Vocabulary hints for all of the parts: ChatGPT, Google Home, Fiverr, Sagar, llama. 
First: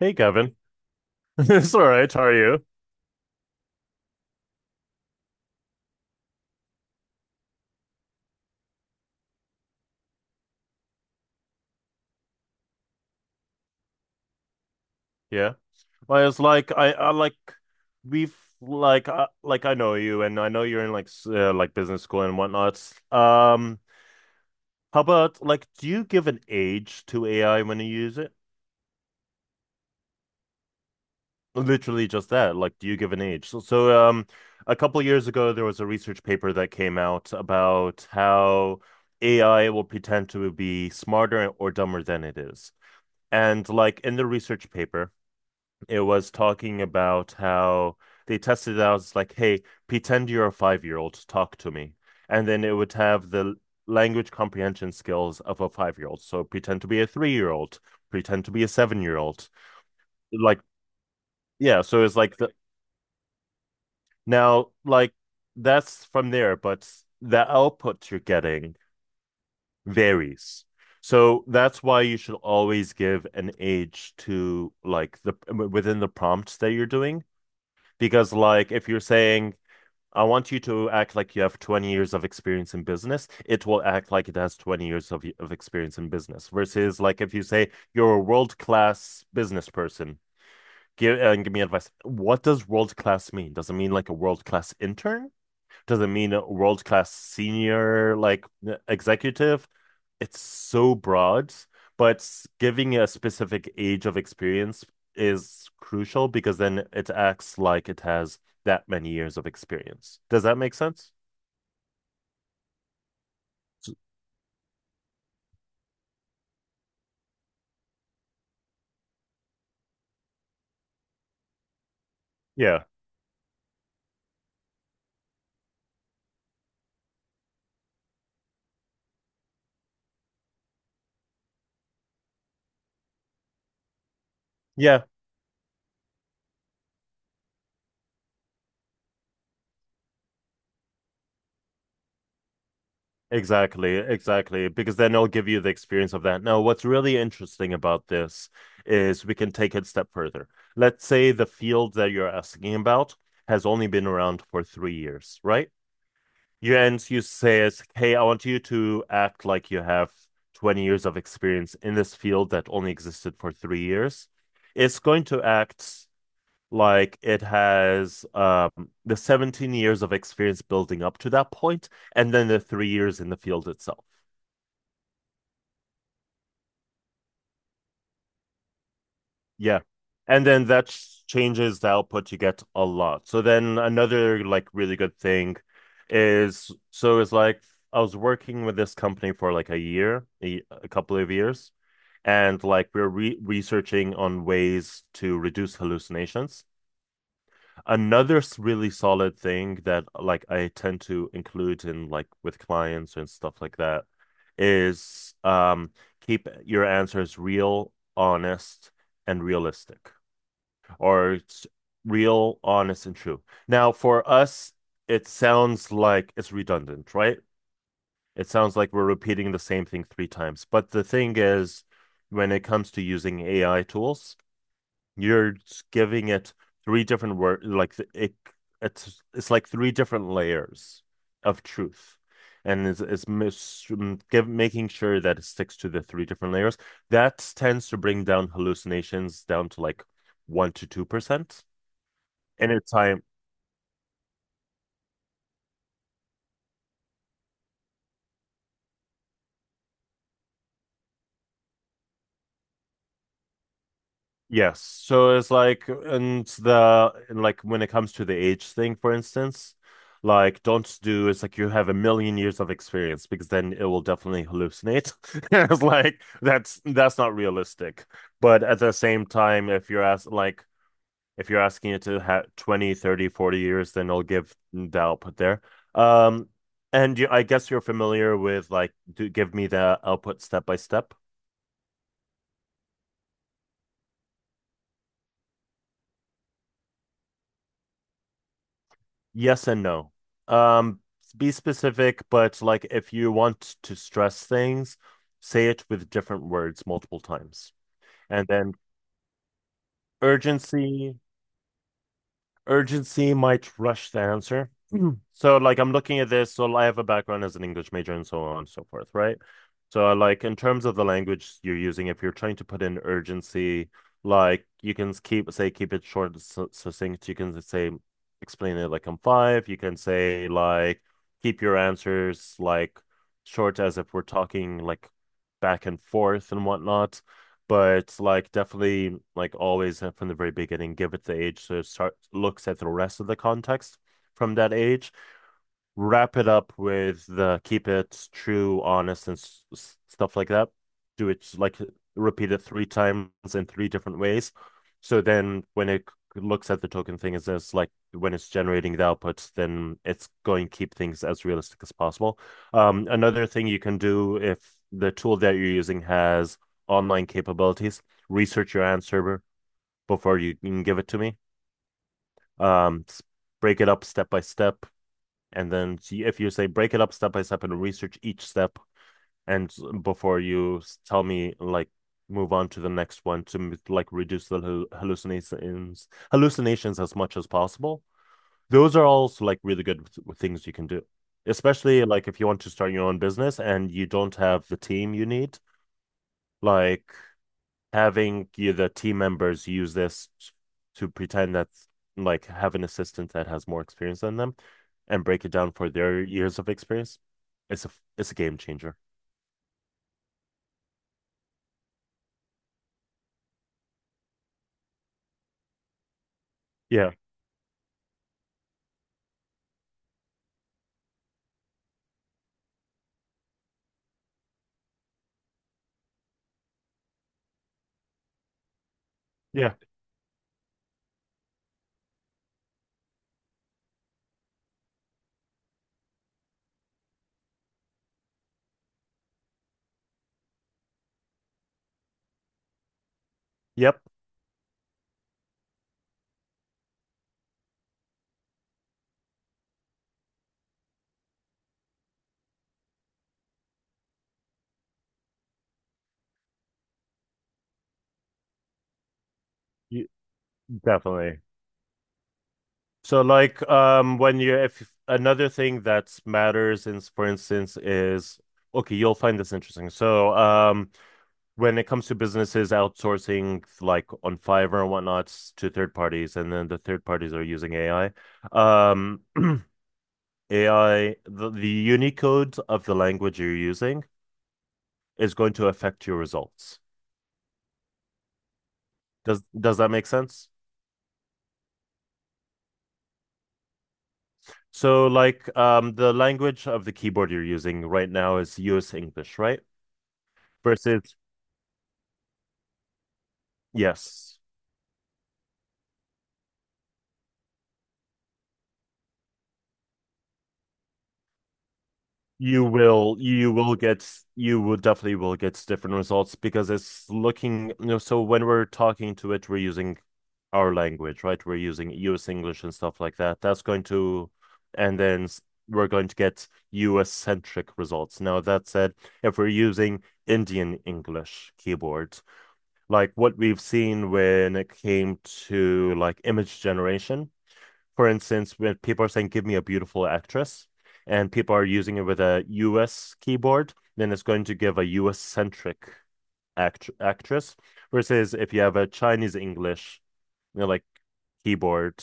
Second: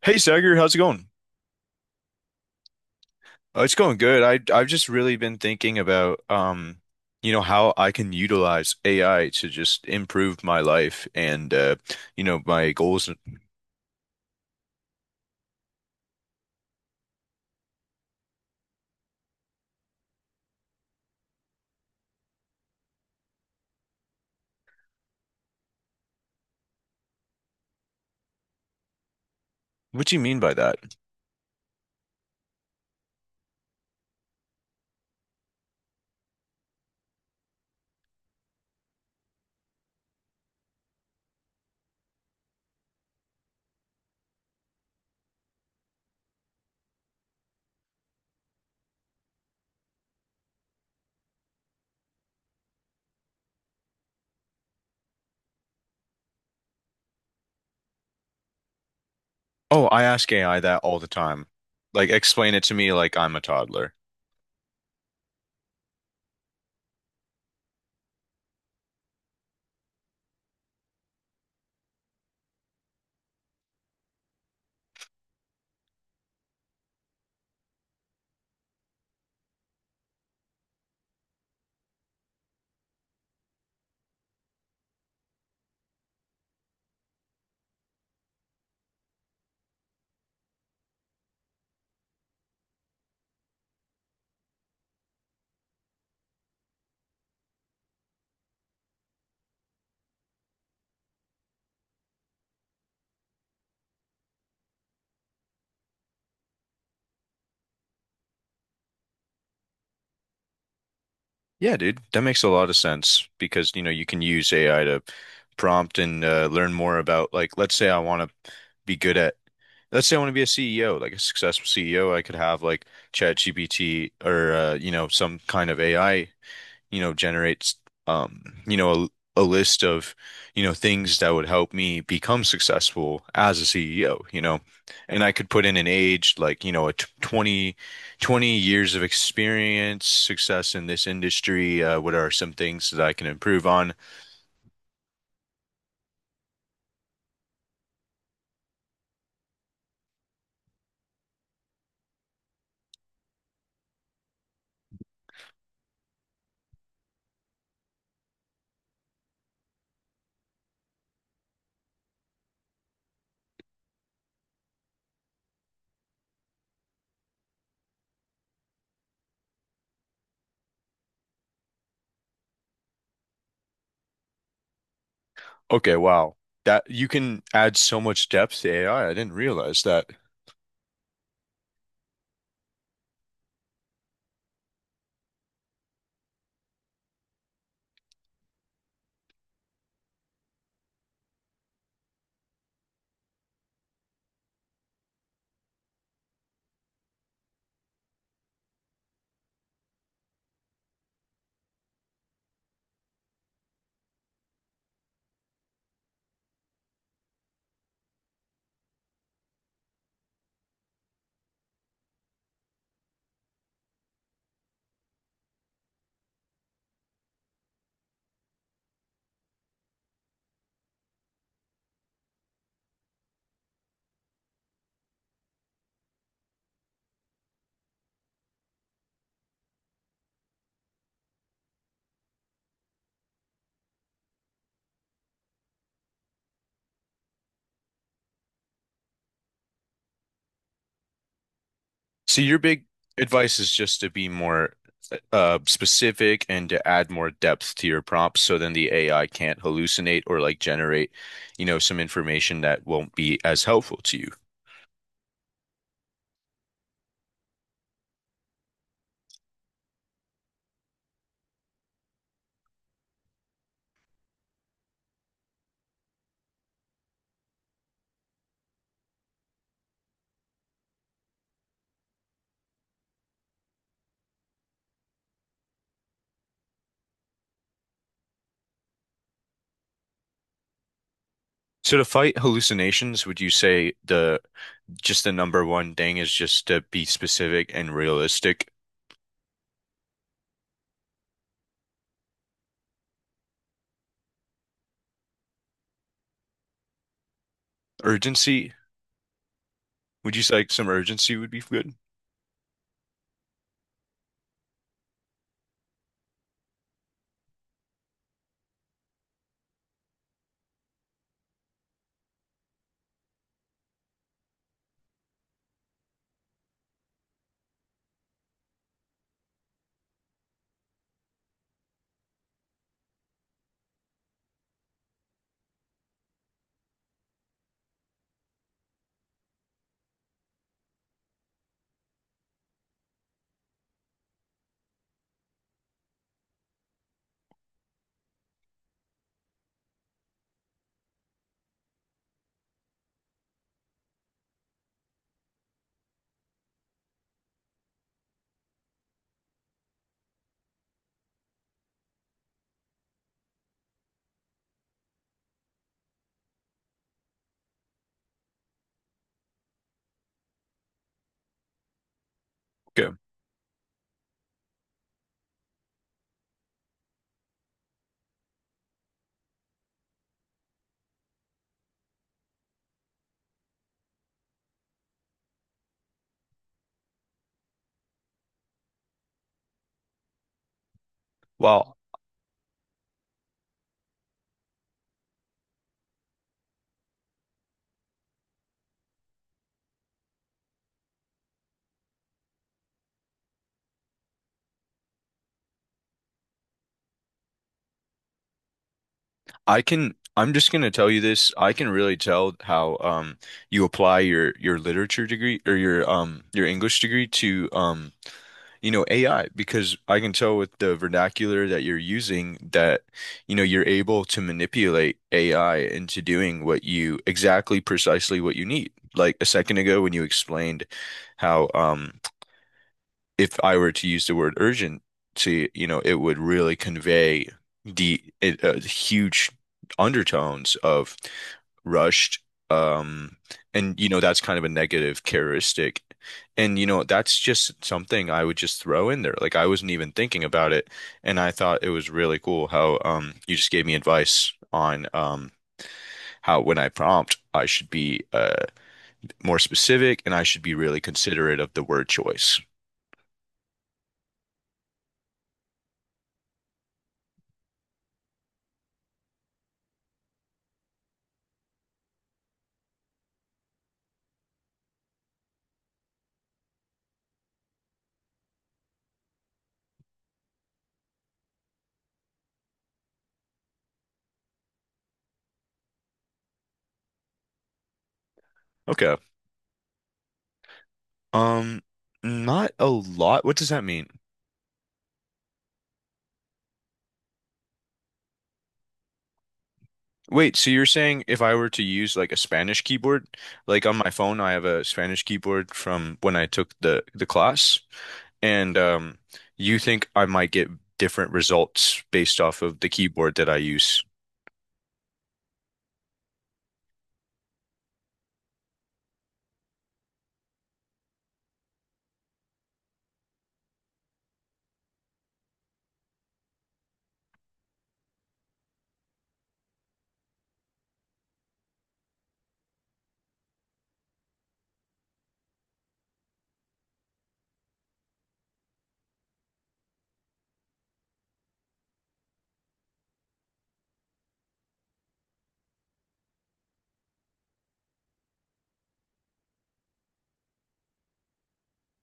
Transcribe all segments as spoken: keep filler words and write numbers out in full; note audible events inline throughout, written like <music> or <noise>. Hey, Hey Sagar, Kevin. how's it going? <laughs> It's all right. How are you? Oh, it's going good. I I've just really been thinking about um, you know, how I can utilize A I to just improve my life and uh, you know, my goals. Yeah. Well, it's like I, I like we've like I, like I know you, and I know you're in like s- uh, like business school and whatnot. Um, how about like do you give an age to A I when you use it? What do you mean by that? Literally just that. Like, do you give an age? So, so um, a couple years ago, there was a research paper that came out about how A I will pretend to be smarter or dumber than it is. And like in the research paper, it was talking about how they tested it out. It's like, hey, pretend you're a five-year-old, talk to me. And then it would have the language comprehension skills of a five-year-old. So pretend to be a three-year-old, pretend to be a seven-year-old. Oh, I ask A I Like, that all the time. yeah, so Like it's like the explain it to me like I'm a toddler. now, like that's from there, but the output you're getting varies. So that's why you should always give an age to like the within the prompts that you're doing. Because like if you're saying I want you to act like you have twenty years of experience in business. It will act like it has twenty years of, of experience in business versus like if you say you're a world-class business person, give and give me advice. What does world-class mean? Does it mean like a world-class intern? Does it mean a world-class senior like e, executive? It's so broad, but giving a specific age of experience is crucial because then it acts like it has that many years of experience. Does that make sense? Yeah, dude, that makes a lot of sense because you know, you can use A I to prompt and uh, learn more about, like, let's say I want to be good at Let's say I want to be a C E O, like a successful C E O. I could have Yeah. like ChatGPT or uh, you know, some kind of A I, you know, generates um, you know, a, a list of, you know, things that would help me become successful as a C E O, you know, Yeah. and I could put in an age, like, you know, a t twenty, twenty years of experience, success in this industry. Uh, what are some things that I can improve on? Exactly, exactly. Because then I will give you the experience of that. Now, what's really interesting about this is we can take it a step further. Let's say the field that you're asking about has only been around for three years, right? You and you say is, hey, I want you to act like you have twenty years of experience in this field that only existed for three years. It's going to act like it has um, the seventeen years of experience building up to that point, and then the three years in the field itself. Okay, wow. That you can add so much depth to A I. I I didn't Yeah. realize that. And then that ch- changes the output you get a lot. So then another like really good thing is so it's like I was working with this company for like a year, a, a couple of years, and like we're re researching on ways to reduce hallucinations. Another s- really solid thing that like I tend to include in like with clients and stuff like that is um keep your answers real, honest, and realistic, or it's real, honest, and true. Now, for us, it sounds like it's redundant, right? It sounds like we're repeating the same thing three times. But the thing is, when it comes to using A I tools, you're giving it three different word like th- it it's it's like three different layers of truth. And it's, it's mis m- give, making sure that it sticks to the three different layers. That tends to bring down hallucinations down to like one to two percent. So your And big it's time. advice is just to be more uh specific and to add more depth to your prompts so then the A I can't hallucinate or like generate, you know, some information that won't be as helpful to you. Yes. So it's like, and the, and like when it comes to the age thing, for instance, like don't do, it's like you have a million years of experience because then it will definitely hallucinate. <laughs> It's like that's that's not realistic. But at the same time, if you're asked like if you're asking it to have twenty, thirty, forty years, then it'll give the output there. Um, and you, I guess you're familiar with like, do give me the output step by step. So to fight hallucinations, would you say the just the number one thing is just to be specific and realistic? Yes and no. Um, be specific, but like if you want to stress things, say it with different words multiple times. And Urgency? then Would you say like some urgency. urgency would be good? Urgency might rush the answer. Mhm. <clears throat> So, like, I'm looking at this. So, I have a background as an English major and so on and so forth, right? So, uh, like, in terms of the language you're using, if you're trying to put in urgency, like, you can s- keep, say, keep it short, and su- succinct. You can say, explain it like I'm five. You can say, like, keep your answers, like, short as if we're talking, like, back and forth and whatnot, but like definitely like always uh, from the very beginning give it the age so it start looks at the rest of the context from that age, wrap it up with the keep it true, honest, and s s- stuff like that. Do it like repeat it three times in three different ways. So then when it c- looks at the token thing, is it's like when it's generating the output, then it's going to keep things as realistic as possible. Um, another thing you can do if the tool that you're using has online capabilities, research your answer before you can give it to me. Um, Okay. s- break it up step by step, and then see if you say break it up step by step and research each step and before you tell me like move on to the next one to like reduce the hallucinations hallucinations as much as possible. Those are also like really good things you can do, Well. especially like if you want to start your own business and you don't have the team you need, like having you, the team members use this to pretend that like have an assistant that has more experience than them and break it down for their years of experience. It's a it's a game changer. I can, I'm just gonna tell you this. I can really tell how um you apply your your literature degree or your um your English Yeah. degree to um you know, A I, because I can tell with the vernacular that you're using that you know you're able to manipulate A I into doing what you exactly precisely what you need. Like a Yeah. second ago when you explained how um if I were to use the word urgency, you know, it would really convey the uh, huge undertones of rushed. Um, and Yep. you know, that's kind of a negative characteristic. And you know, that's just something I would just throw in there. Like I wasn't even thinking about it, and I thought it was really cool how um you just gave me advice on um how when I prompt I should be uh more You- specific, and I should be really Definitely. considerate of the word choice. So like um when you if another thing that matters in, for instance, is okay, you'll find this interesting. So um when it comes to businesses outsourcing like on Fiverr and whatnot to third parties, and then the third parties are using A I. Um, <clears throat> A I, the, the Unicode of the language you're using is going to affect your results. Okay. Does does that make sense? Um, Not a lot. What does that mean? So like um, the language of the keyboard you're using right now is U S English, right? Wait, so you're Versus, saying if I were to use like a Spanish keyboard, like on my yes. phone, I have a Spanish keyboard from when I took the the class, and um, you think I might get different results based off You of the will, keyboard that you I will use? get, you will definitely will get different results, because it's looking, you know, so when we're talking to it, we're using our language, right? We're using U S English and stuff like that. That's going to, and then s- we're going to get U S centric results. Now, that said, if we're using Indian English keyboard, like what we've seen when it came to like image generation, for instance, when people are saying, give me a beautiful actress, and people are using it with a U S keyboard, then it's going to give a U S centric act- actress. Versus if you have a Chinese English, you know, like keyboard,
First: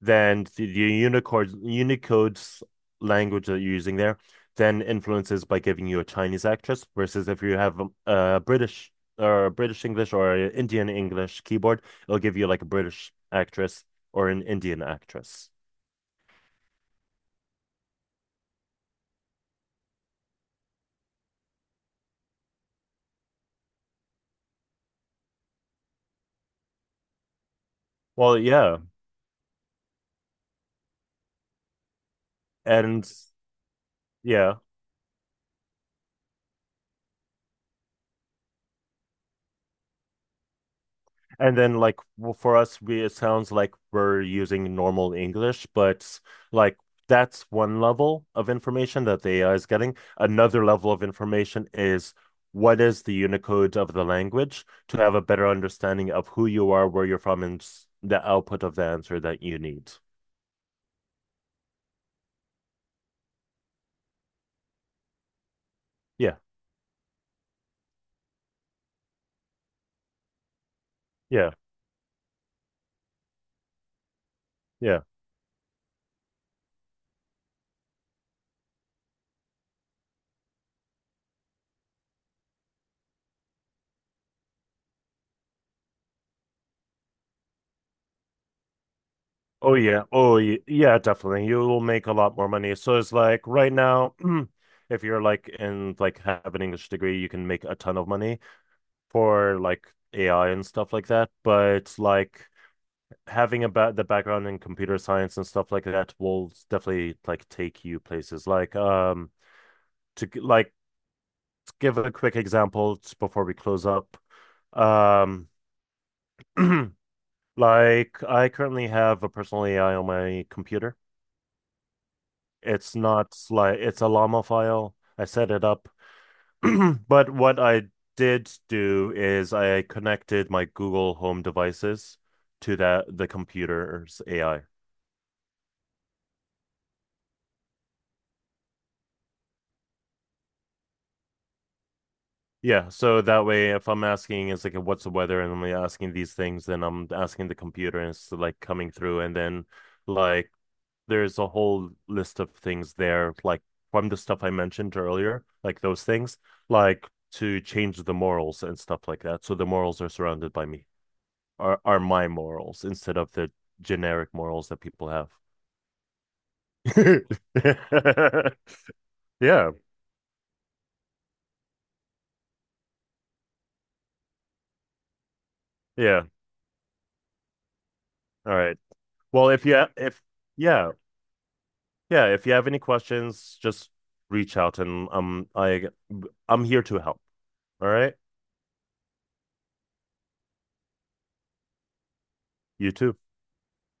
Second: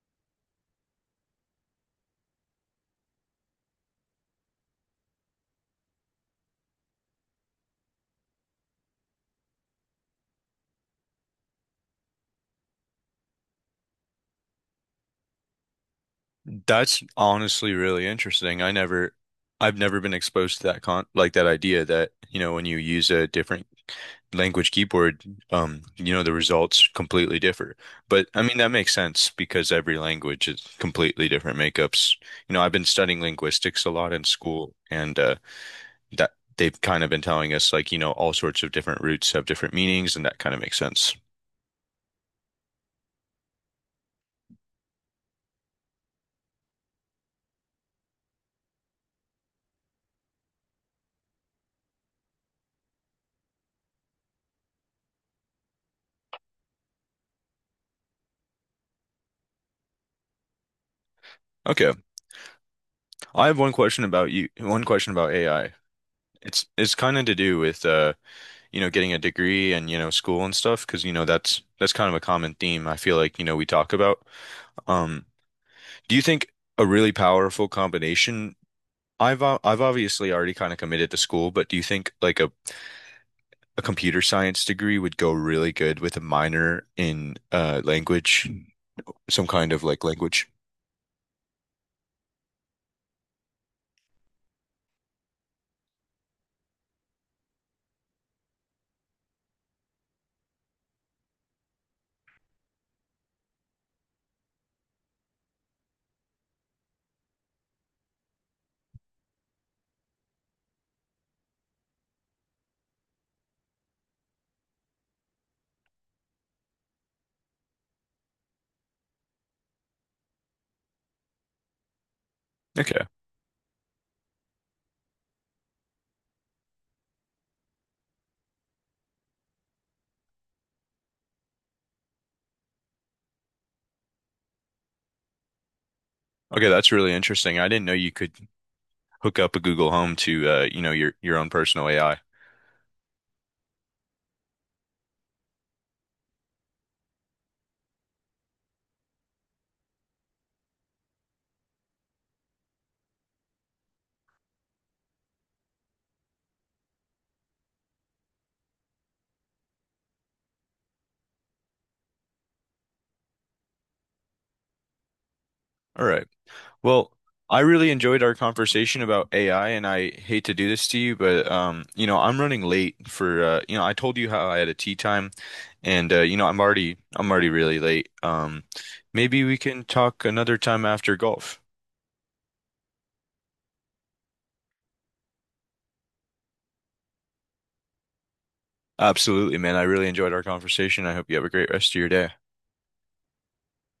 then the, the Unicode, Unicode's language that you're using there then influences by giving you a Chinese actress. Versus if you have a, a British or a British English or a Indian English keyboard, it'll give you like a British actress or an Indian actress. That's honestly really interesting. I never, I've never been exposed to that con like that idea that, you know, when you use a different language keyboard, um, you know, the results completely differ. But Well, I mean, that yeah. makes sense because every language is completely different makeups. You know, I've been And studying linguistics a lot in yeah. school and uh, that they've kind of been telling us, like, you know, all sorts of different roots have different meanings, and that kind of makes sense. And then like w- for us we it sounds like we're using normal English, but like that's one level of information that the A I is getting. Another level of information is what is the Unicode of the language to have a better understanding of who you are, where you're from, and s- the output of the answer that you need. Okay. I have one question about you, one question about A I. Yeah. It's it's kind of to do with uh, you know, getting a degree and, you know, school and stuff, because, you know, Yeah. that's that's kind of a common theme I feel like, you know, we talk about. Yeah. Um, Do you think a really powerful combination? I've o- I've obviously already kind of committed to school, but do you think like a, a computer science degree would go really good with a minor in uh language, some kind Oh of yeah. like Oh language? yeah, yeah, definitely. You will make a lot more money. So it's like right now, <clears throat> if you're like in like have an English degree, you can make a ton of money for like A I and stuff like that. But like having a ba the background in computer science and stuff like that will definitely like take you places. Like um to g- like to give a quick example t- before we close up. Um <clears throat> like I currently have a personal A I on my computer. It's Okay. not like it's a llama file. I set it up. <clears throat> But what I did do is I connected my Google Home devices to that the computer's A I. Okay, that's really interesting. I didn't know you could hook up a Google Home to uh, you know, your your own personal A I. Yeah, so that way if I'm asking it's like what's the weather and I'm like asking these things, then I'm asking the computer and it's like coming through, and then like there's a whole list of things there, like from the stuff I mentioned earlier, like those things, like to change the morals and stuff like that. So the morals are surrounded by me, are are my morals instead of the generic morals that people have. All right. Well, I really enjoyed our conversation <laughs> about A I, Yeah. and I hate to do this to you, but um, you know, I'm running late for uh, you know, I told you how I had a tea time, and uh, Yeah. you know, I'm already I'm already really late. All Um, right. Maybe Well, we if you can ha- if talk another time yeah, after golf. yeah, if you have any questions, just reach out, and um I I'm here to help. All right? Absolutely, man. I really enjoyed our conversation. I hope you have a great rest of your day. You too.